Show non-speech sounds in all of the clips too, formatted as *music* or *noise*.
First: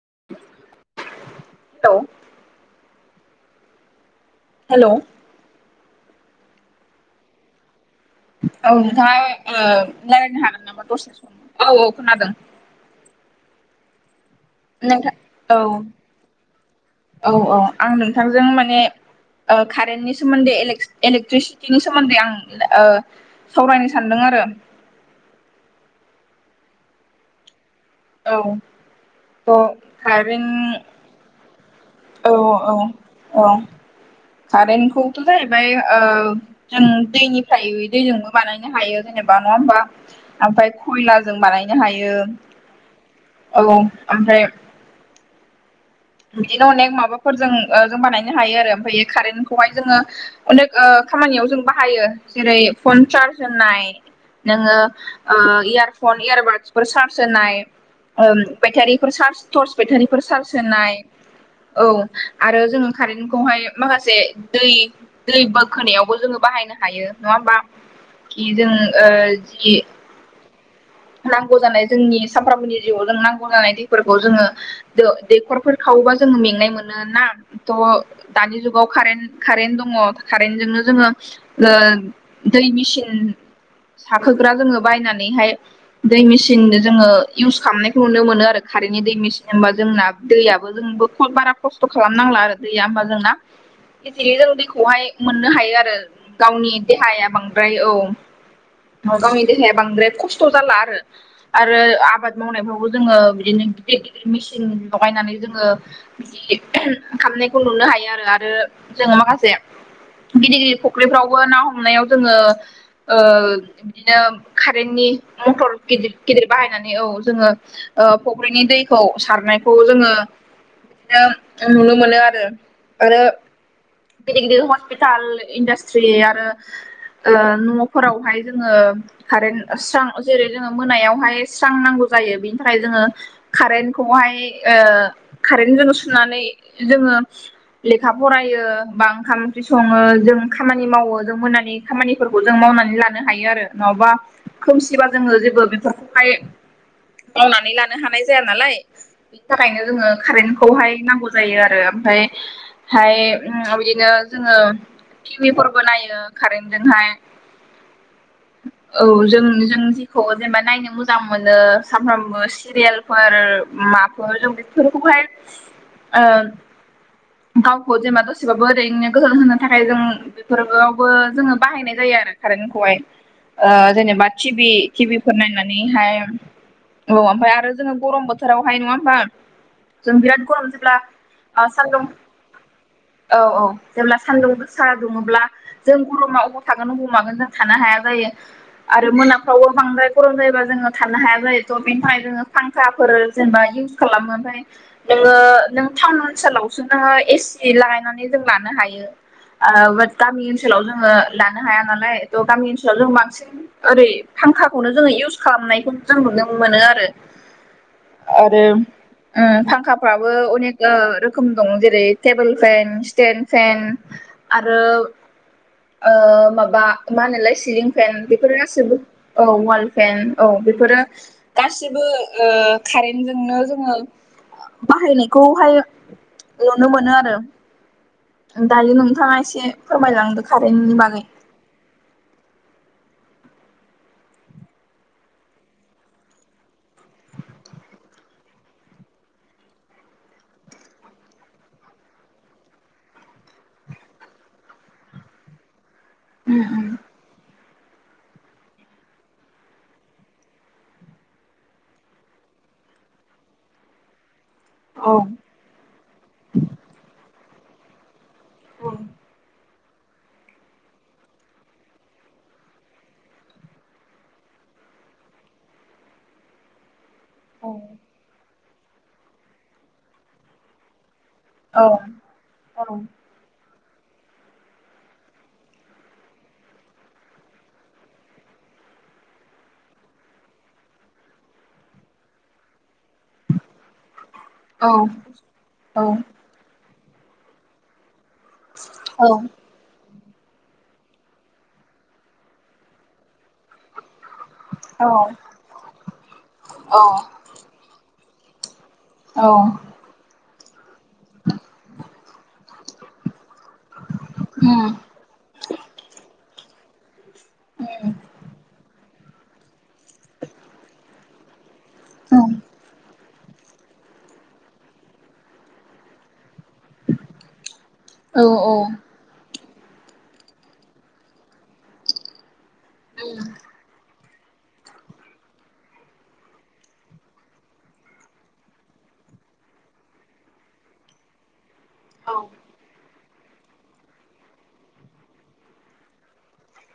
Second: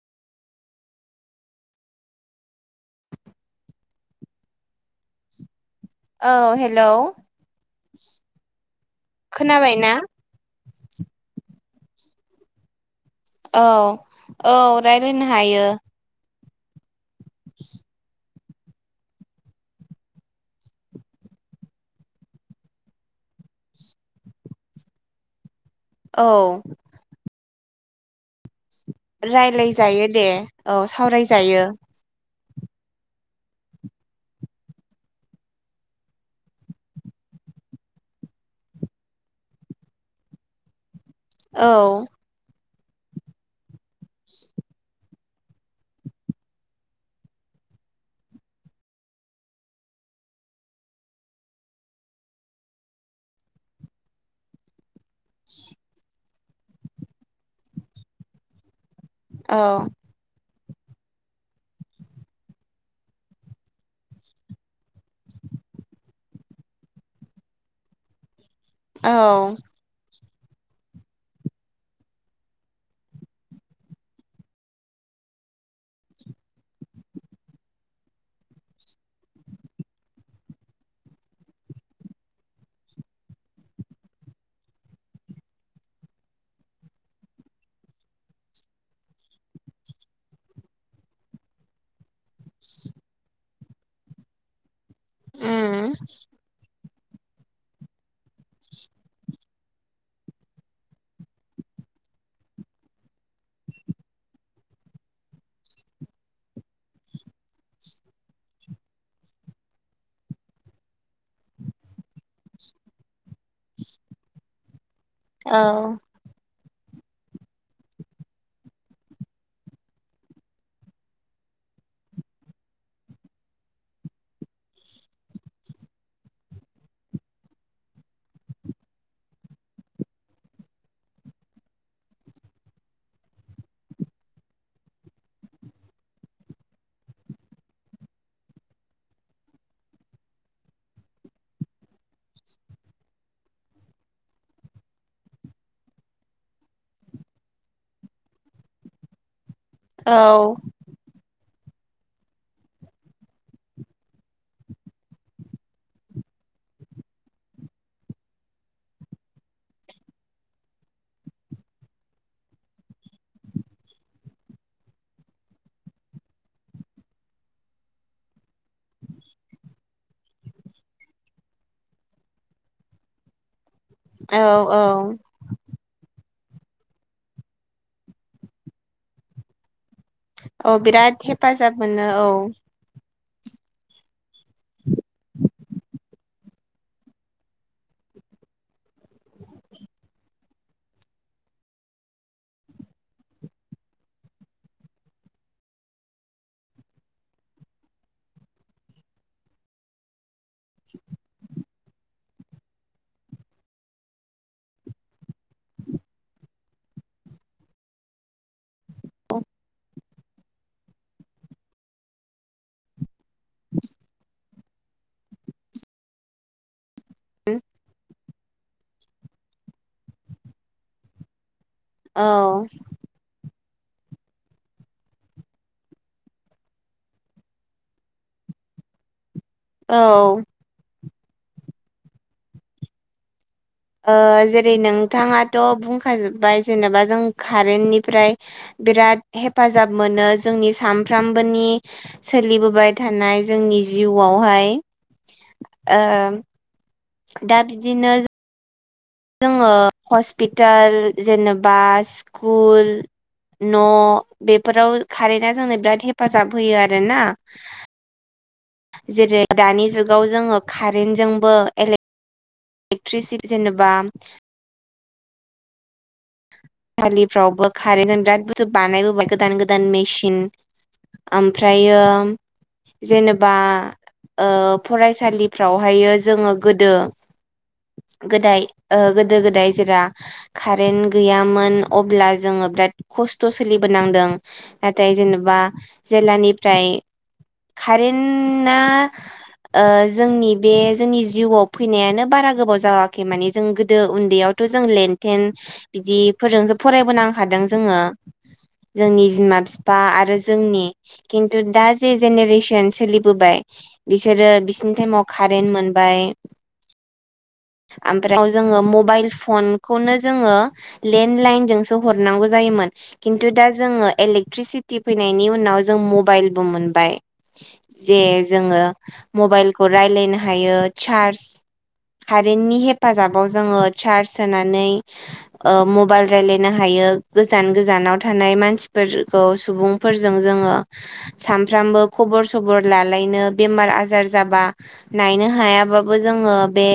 *unintelligible* *inaudible* Hello, औ hello, औ नोंथाङा ओ खोनाबायना रायलायनो हागोन नामा दसे सम? औ औ खोनादों, औ औ नोंथां रायरायनो औ हायो, औ औ आं नोंथांजों माने कारेन्टनि सोमोन्दै इलेक्स इलेक्ट्रिसिटिनि सोमोन्दै आं सावरायनो सानदों आरो आरो, औ। औ थ' राय्लाय जायो दे औ कारेन्ट सावरायजायो। औ औ औ, कारेन्टखौथ' जाहैबाय ओ जों दैनिफ्राय दैजोंबो बानायनो हायो जेनेबा जेनबा नङा होमबा ओमफ्राय खयलाजों औ बानायनो हायो औ ओमफ्राय बिदिनो अनेक माबाफोरजों जों बानायनो हायो आरो ओमफ्राय कारेन्टखौहाय जोङो अनेक ओ खामानियाव जों बाहायो जेरै फन चार्ज होनाय नोङो इयारफन इयारबादसफोर चार्ज होनाय बेटारि फोर चार्ज औ टर्स बेटारिफोर चार्ज होनाय औ आरो जोङो कारेन्टखौहाय माखासे दै दै बोखोनायावबो जोङो बाहाय नो हायो नङा होमबा जों औ जि नांगौ जानाय जोंनि सामफ्रामबोनि जिउआव जों नांगौ जानाय दैफोरखौ जोङो दैखरफोर खाव बबा जोङो मेंनाय मोनो ना दानि जुागाव कारेन्ट दङ कारेन्ट जोंनो जों ओ गो दै मेसिन साखोग्रा जोङो बायनानैहाय दै मेसिन जोङो इउस खालामनायखौ नुनो मोनो आरो कारेन्टनि दै मेसिन होनोबा जोंना दैयाबो जों बारा खसथ' खालाम नांला आरो दैआ होमबा जोंना दैखौहाय मोननो हायो उम आरो गावनि देहाया बांद्राय औ गावनि देहाया बांद्राय खस्थ' जाला। आरो आरो आबाद मावनायफ्रावबो जोङो बिदिनो गिदिर गिदिर मेसिन लगायनानै जोङो बिदि खालामनायखौ नुनो हायो आरो आरो जोङो माखासे गिदिर गिदिर फुख्रिफ्रावबो ना हमनायाव जोङो ओ बिदिनो जोंनि औ मटर गिदिर गिदिर बाहायनानै औ जोङो फुख्रिनि दैखौ सारनायखौ जोङो बिदिनो नुनो मोनो आरो आरो गिदिर गिदिर हस्पिटाल इन्डास्ट्रि आरो ओ न'फोरावहाय जोङो कारेन्ट स्रां जेरै जोङो मोनायावहाय स्रां नांगौ जायो बिनि थाखाय जोङो कारेन्टखैहाय ओ कारेन्टजों सुनानै जोङो ओ लेखा फरायो बा ओंखाम ओंख्रि सङो जों खामानि मावो जों मोनानि खामानिफोरखौ जों मावनानै लानो हायो आरो नङाबा खोमसिबा जोङो जेबो बेफोरखौहाय मावनानै लानो हानाय जाया नालाय थाखायनो जोङो औ कारेन्टखौहाय नांगौ जायो आरो ओमफ्राय हाय बिदिनो जोङो टिभिफोरबो नायो कारेन्टजोंहाय *inaudible* औ जों जों जेखौ जेनेबा नायनो मोजां मोनो सानफ्रामबो सिरियाेलफोर माफोर जों बेफोरखौहाय ओ गावखौ जेनेबा दसेबाबो ओरैनो गोहो होनो थाखाय जों बेफोरावबो जोङो बाहायनाय जायो। कारेन्ट खौहाय ओ जेनेबा औ टिभि औ टिभि फोर नायनानैहाय औ ओमफ्राय आरो जोङो गरम बोथोरावहाय नङा होमबा? जों बिराद गरम औ जेब्ला बिराद हेफाजाब सानदुं मोनो औ औ औ जेब्ला सानदुं गोसा दुङोब्ला जों गरमा अबाव थागोन अबाव मागोन जों थानो हाया जायो आरो मोनाफ्रावबो बांद्राय गरम जायोबा जोङो थानो हाया जायो बेनि थाखाय जोङो फांखा जेनेबा इउस खालामो ओमफ्राय नोङो नों टाउन ओनसोलावसो एसि लागायनानै जों लानो हायो। ओ गामि ओनसोलाव जोङो लानो हाया नालाय थ' गामि ओनसोलाव जों बांसिन ओरै फांखाखौनो जोङो इउस खालामनायखौ जों नुनो मोनो आरो आरो उम फांखाफ्राबो अनेक ओ रोखोम दं जेरै टेबोल फेन स्टेन फेन आरो ओ माबा मा होनोलाय सिलिं फेन बेफोर गासैबो औ वाल फेन औ बेफोरो गासिबो औ ओ कारेन्टजोंनो जोङो बाहायनायखौहाय नुनो मोनो आरो दायो नोंथाङा एसे औ फोरमायलांदो कारेेनटनि बागै ओ जेरै नोंथाङाथ' बुंखाजोबबाय जेनेबा जों कारेन्टनिफ्राय बिराद हेफाजाब मोनो जोंनि सानफ्रामबोनि सोलिबोबाय थानाय जोंनि जिउआवहाय ओ उम दा बिदिनो जोङो हस्पिटाल जेनेबा स्कुल न' बेफोराव उम कारेन्टआ जोंनो बिराद हेफाजाब होयो आरोना। जेरै दानि जुगाव *unintelligible* जुगाव जोङो कारेन्टजोंबो इलेक्ट्रिसि जेनेबा *unintelligible* दालिफ्रावबो औ खारेनजों बिराद बुरजा बानायबोबाय गोदान गोदान मेसिन औ ओमफ्रायो औ जेनेबा ओ फरायसालिफ्रावहायो जोङो गोदो गोदाय ओ गोदो गोदाय जेरा कारेन्ट गैया मोन अब्ला जोङो बिराद खस्थ' सोलिबोनांदों औ नाथाय जेनेबा जेलानिफ्राय खारेन्टना औ ओ जोंनि बे जोंनि जिउआव फैनायानो बारा गोबाव जायाखै माने जों गोदो उन्दैयावथ' जों औ लेन थेन बिदिफोरजोंसो फरायबोनांखादों जोङो जोंनि औ बिमा बिफा आरो जोंनि खिन्थु दा जे जेनेरेसन सोलिबोबाय बिसोरो उम बिसोरनि टाइमाव कारेन्ट मोन बाय ओमफ्राय जोङो मबाइल फनखौनो जोङो लेण्ड लाइन जोंसो हरनांगौ उम जायोमोन खिन्थु दा जोङो इलेकट्रिसिटि फै नायनि उनाव जों मबाइलबो मोनबाय जे औ जोङो उम मबाइल खौ रायलायनो हायो चार्ज कारेन्टनि हेफाजाबाव जोङो चार्ज होनानै ओ मबाइल रायलायनो हायो गोजान गोजानाव थानाय मानसिफोरखौ सुबुंफोरजों जों सानफ्रामबो औ खबर सबर लालायनो बेमार आजार जाबा नायनो हायाबाबो जोङो बे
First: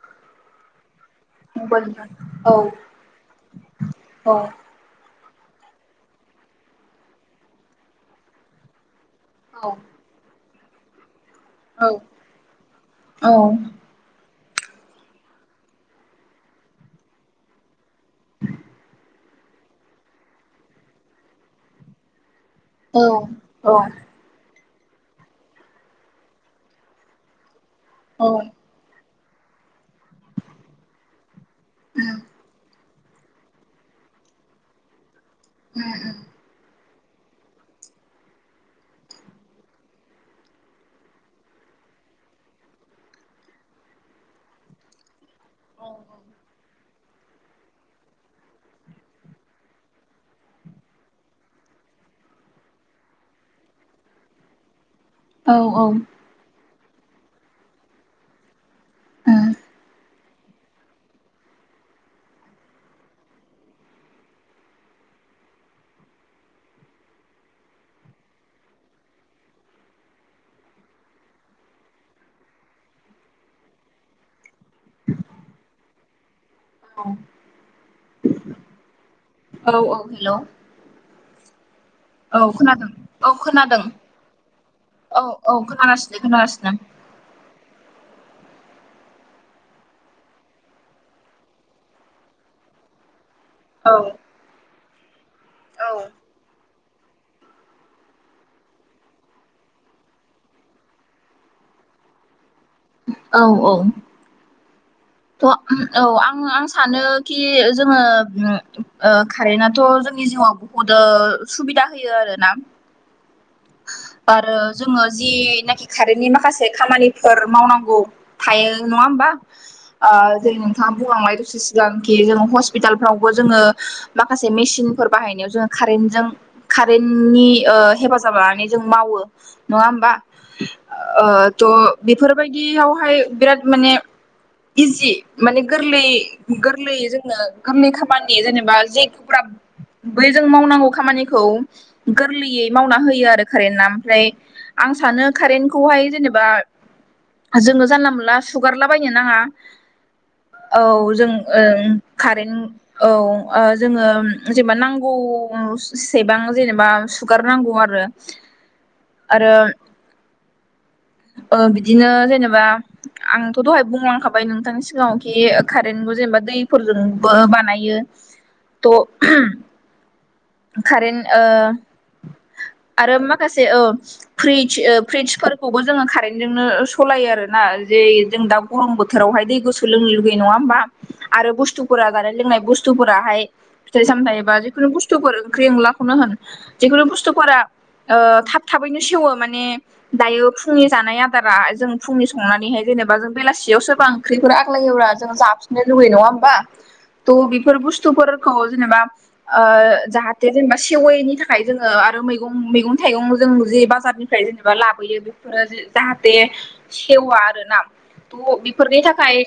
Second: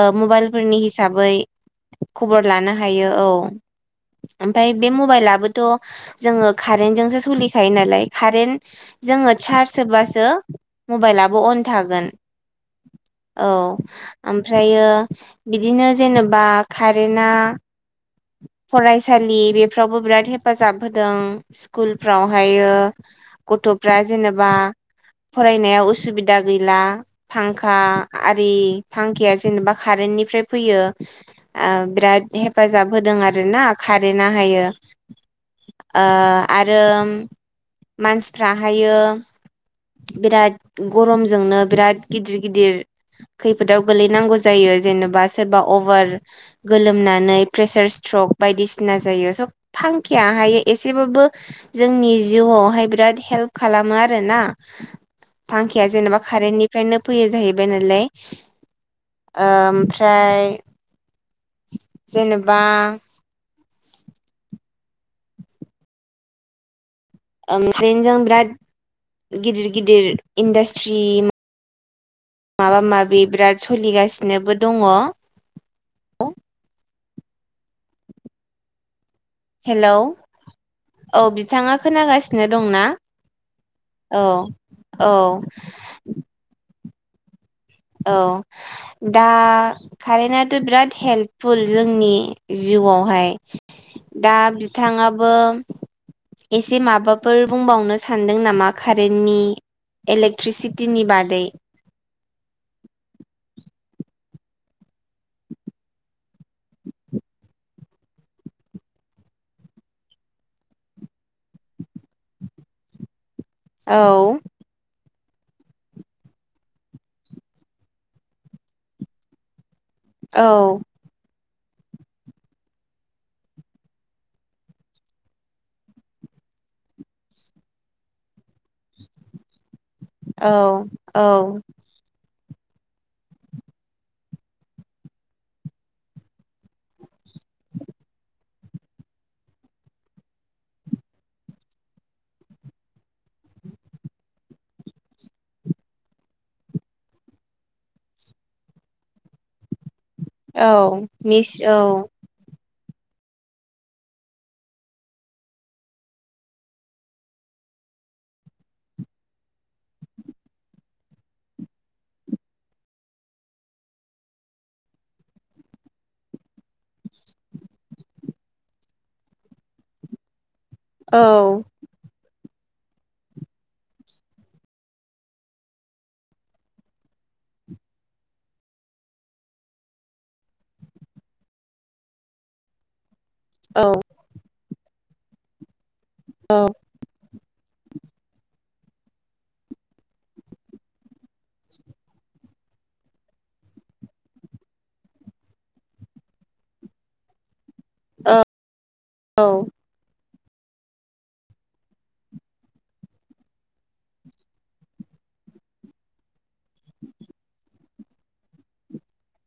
ओ मबाइलफोरनि हिसाब बै मबाइल खबर औ लानो हायो औ औ ओमफाय बे मबाइलाबो थ' जोङो कारेनजोंसो सोलिखायो नालाय कारेन जोङो चार्ज होबासो मबाइला अन थागोन औ ओमफ्रायो बिदिनो जेनेबा कारेन्टआ फरायसालि बेफ्रावबो बिराद हेफाजाब होदों स्कुलफ्राव ओमहायो औ औ गथ'फ्रा जेनेबा फरायनायाव उसुबिदा गैला फांखा औ आरि फां खेया जेनेबा कारेन्टनिफ्राय फैयो ओ बिराद हेफाजाब होदों आरो ना खारेन्टहाआयो ओ आरो मानसिफ्राहायो बिराद गरमजोंनो बिराद गिदिर गिदिर खैफोदाव गोलैनांगौ जायो जेनेबा सोरबा अभार गोलोमना नै जिउआवहाय बिराद हेल्फ खालामो आरो ना औ फांखाया जेनेबा खारेननि ओफ्रायनो फैयो जाहैबाय नालाय ओमफ्राय *inaudible* जेनेबा ओमफ्रायनो जों बिराद गिदिर गिदिर इन्डास्ट्रि माबा माबि बिराद स'लिगासिनोबो दङ औ औ हेलौ औ हेल'। औ बिथाङा औ खोनागासिनो दंना? खोनादों औ खोनादों औ। औ औ खोनागासिनो खोनागासिनो। औ। दा खारेनाथ' बिराद हेल्पफुल जोंनि जि जिउवावहाय। औ दा बिथाङाबो औ एसे मा बाफोर बुंबावनो सानदों नामा खारेननि इलेक्ट्रिसिटिनि बादै? औ औ। थ' औ आं आं सानो कि जोङो ओ खारेनाथ' जों जोंनि जिउआव बुहुदो सुबिदा होयो आरोना। औ आरो जोङो जिनाखि खारेननि माखासे खामानिफोर मावनांगौ थायो नङा होमबा? आ औ जे नोंथाङा बुंलांबाय सि सिगांखि जोङो हस्पितालफ्रावबो जोङो माखासे मेसिनफोर बाहायनायाव जोङो खारेनजों खारेननि ओ हेफाजाब जाब लानानै जों मावो औ ओ औ त बेफोर बायदियावहाय बिराद माने इजि माने गोरलै गोरलैयै जोंनो गोरलै खामानि जेनेबा जे गोब्राब बै जों मावनांगौ खामानिखौ गोरलैयै मावना हो यो आरो खारोना ओमफ्राय आं सानो खारेनखौहाय जेनेबा जोङो जानला मोनला सुगारलाबायनो नाङा। औ जों मिस औ ओं खारेन औ ओ जोङो जेनेबा नांगौसेबां जेनेबा सुगार नांगौ आरो। आरो ओ बिदिनो जेनेबा आंथ' दहाय बुंलांखाबाय नोंथांनि सिगाङाव कि खारेन्टखौ जेनेबा दैफोरजोंबो बानायो। त' खारेन औ ओ आरो माखासे ओ फ्रिच ओ फ्रिचफोरखौबो जोङो खारेन्टजोंनो सलायो आरोना। जे जों दा गरम बोथोरावहाय दै गुसु लोंनो लुगैयो नङा होमबा आरो बुस्थुफोरा जानाय लोंनाय बुस्थु थुफोराहाय औ फिथाइ सामथाइ बा जिखुनु बुस्थुफोर ओंख्रि ओंलाखौनो होन औ जिखुनु बुस्थुफोरा ओ थाब थाबैनो सेवो माने दायो फुंनि जानाय आदारा जों फुंनि संनानै फाय जेनेबा जों बेलासेयाव सोरबा ओंख्रिफोर आग्लायोबा जों जाफिननो लुगैयो नङा होमबा त बि फोर बुस्थुफोरखौ जेनेबा औ ओ जाहाथे जेनेबा सेवैनि थाखाय जोङो आरो मै गं मैगं थाइगं जों जे बाजारनिफ्राय जेनेबा लाबो बेफोरो जे सेवा आरोना थ' बेफोरनि थाखाय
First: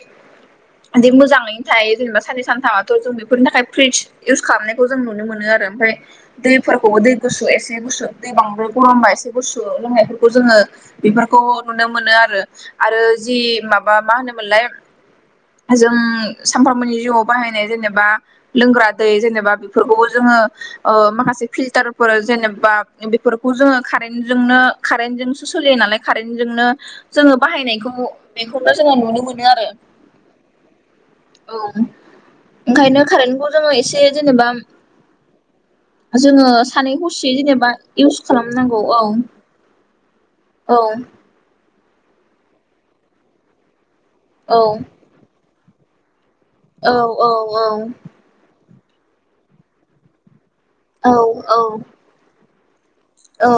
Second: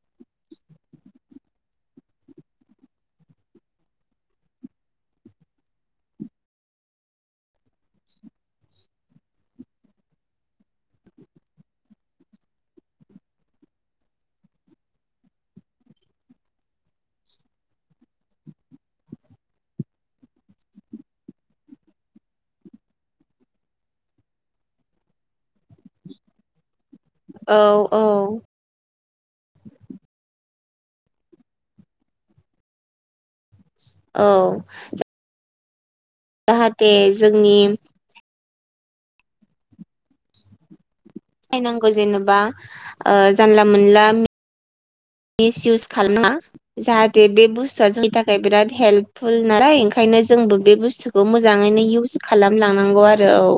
जेन मोजाङैनो थायो जेनेबा साननै सानथामाथ' जों बेफोरनि थाखाय फ्रिज इउस खालामनायखौ जों नुनो मोनो आ आरो ओमफाय दैफोरखौबो दै गुसु एसे एसे गुसु दै बांद्राय गरमबा एसे गुसु लोंनायफोरखौ जोङो बेफोरखौ नुनो मोनो आरो। आरो जि माबा मा होनोमोनलाय जों सामफ्रामबोनि जिवाव बाहायनाय जेनेबा लोंग्रा दै जेनेबा बेफोरखौबो जों ओ ओ माखासे फिल्टारफोर जेनेब बा बेफोरखौ जोङो खारेेनटजोंनो खारेेनटजोंसो सोलियो नालाय खारेेनटजोंनो जोङो औ बाहायनायखौ औ बेखौनो जोङो नुनो मोनो आरो। औ ओंखायनो खारेन्टखौ जोङो एसे औ जेनेबा जोङो जाहाथे सानै हसेयै जोंनि जेनेबा इउस खालामनांगौ औ औ। नांग' जेनेबा ओ जानला मोनला औ मिस इउस खालामा औ जाहाथे बे औ बुस्थुआ जोंनि थाखाय बिराद हेल्पफुल नालाय ओंखायनो जोंबो बे बुस्थुखौ औ मोजाङैनो औ इउस खालाम लां नांगौ आरो औ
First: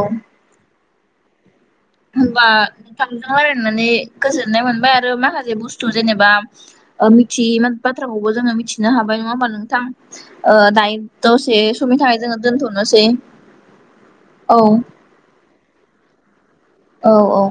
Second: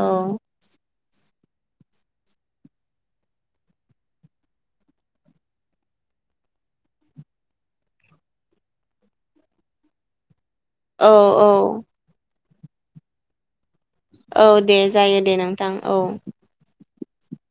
औ। होमबा नोंथांजों रायलायनानै गोजोननाय मोनबाय आरो माखासे बुस्थु जेनेबा ओ मिथियै बाथ्राखौबो जोङो मिथिनो हाबाय नङा होमबा नोंथां? ओ दाइन औ औ दसे समनि थाखाय जोङो दोनथ'नोसै। औ दे जायो दे नोंथां औ। औ औ।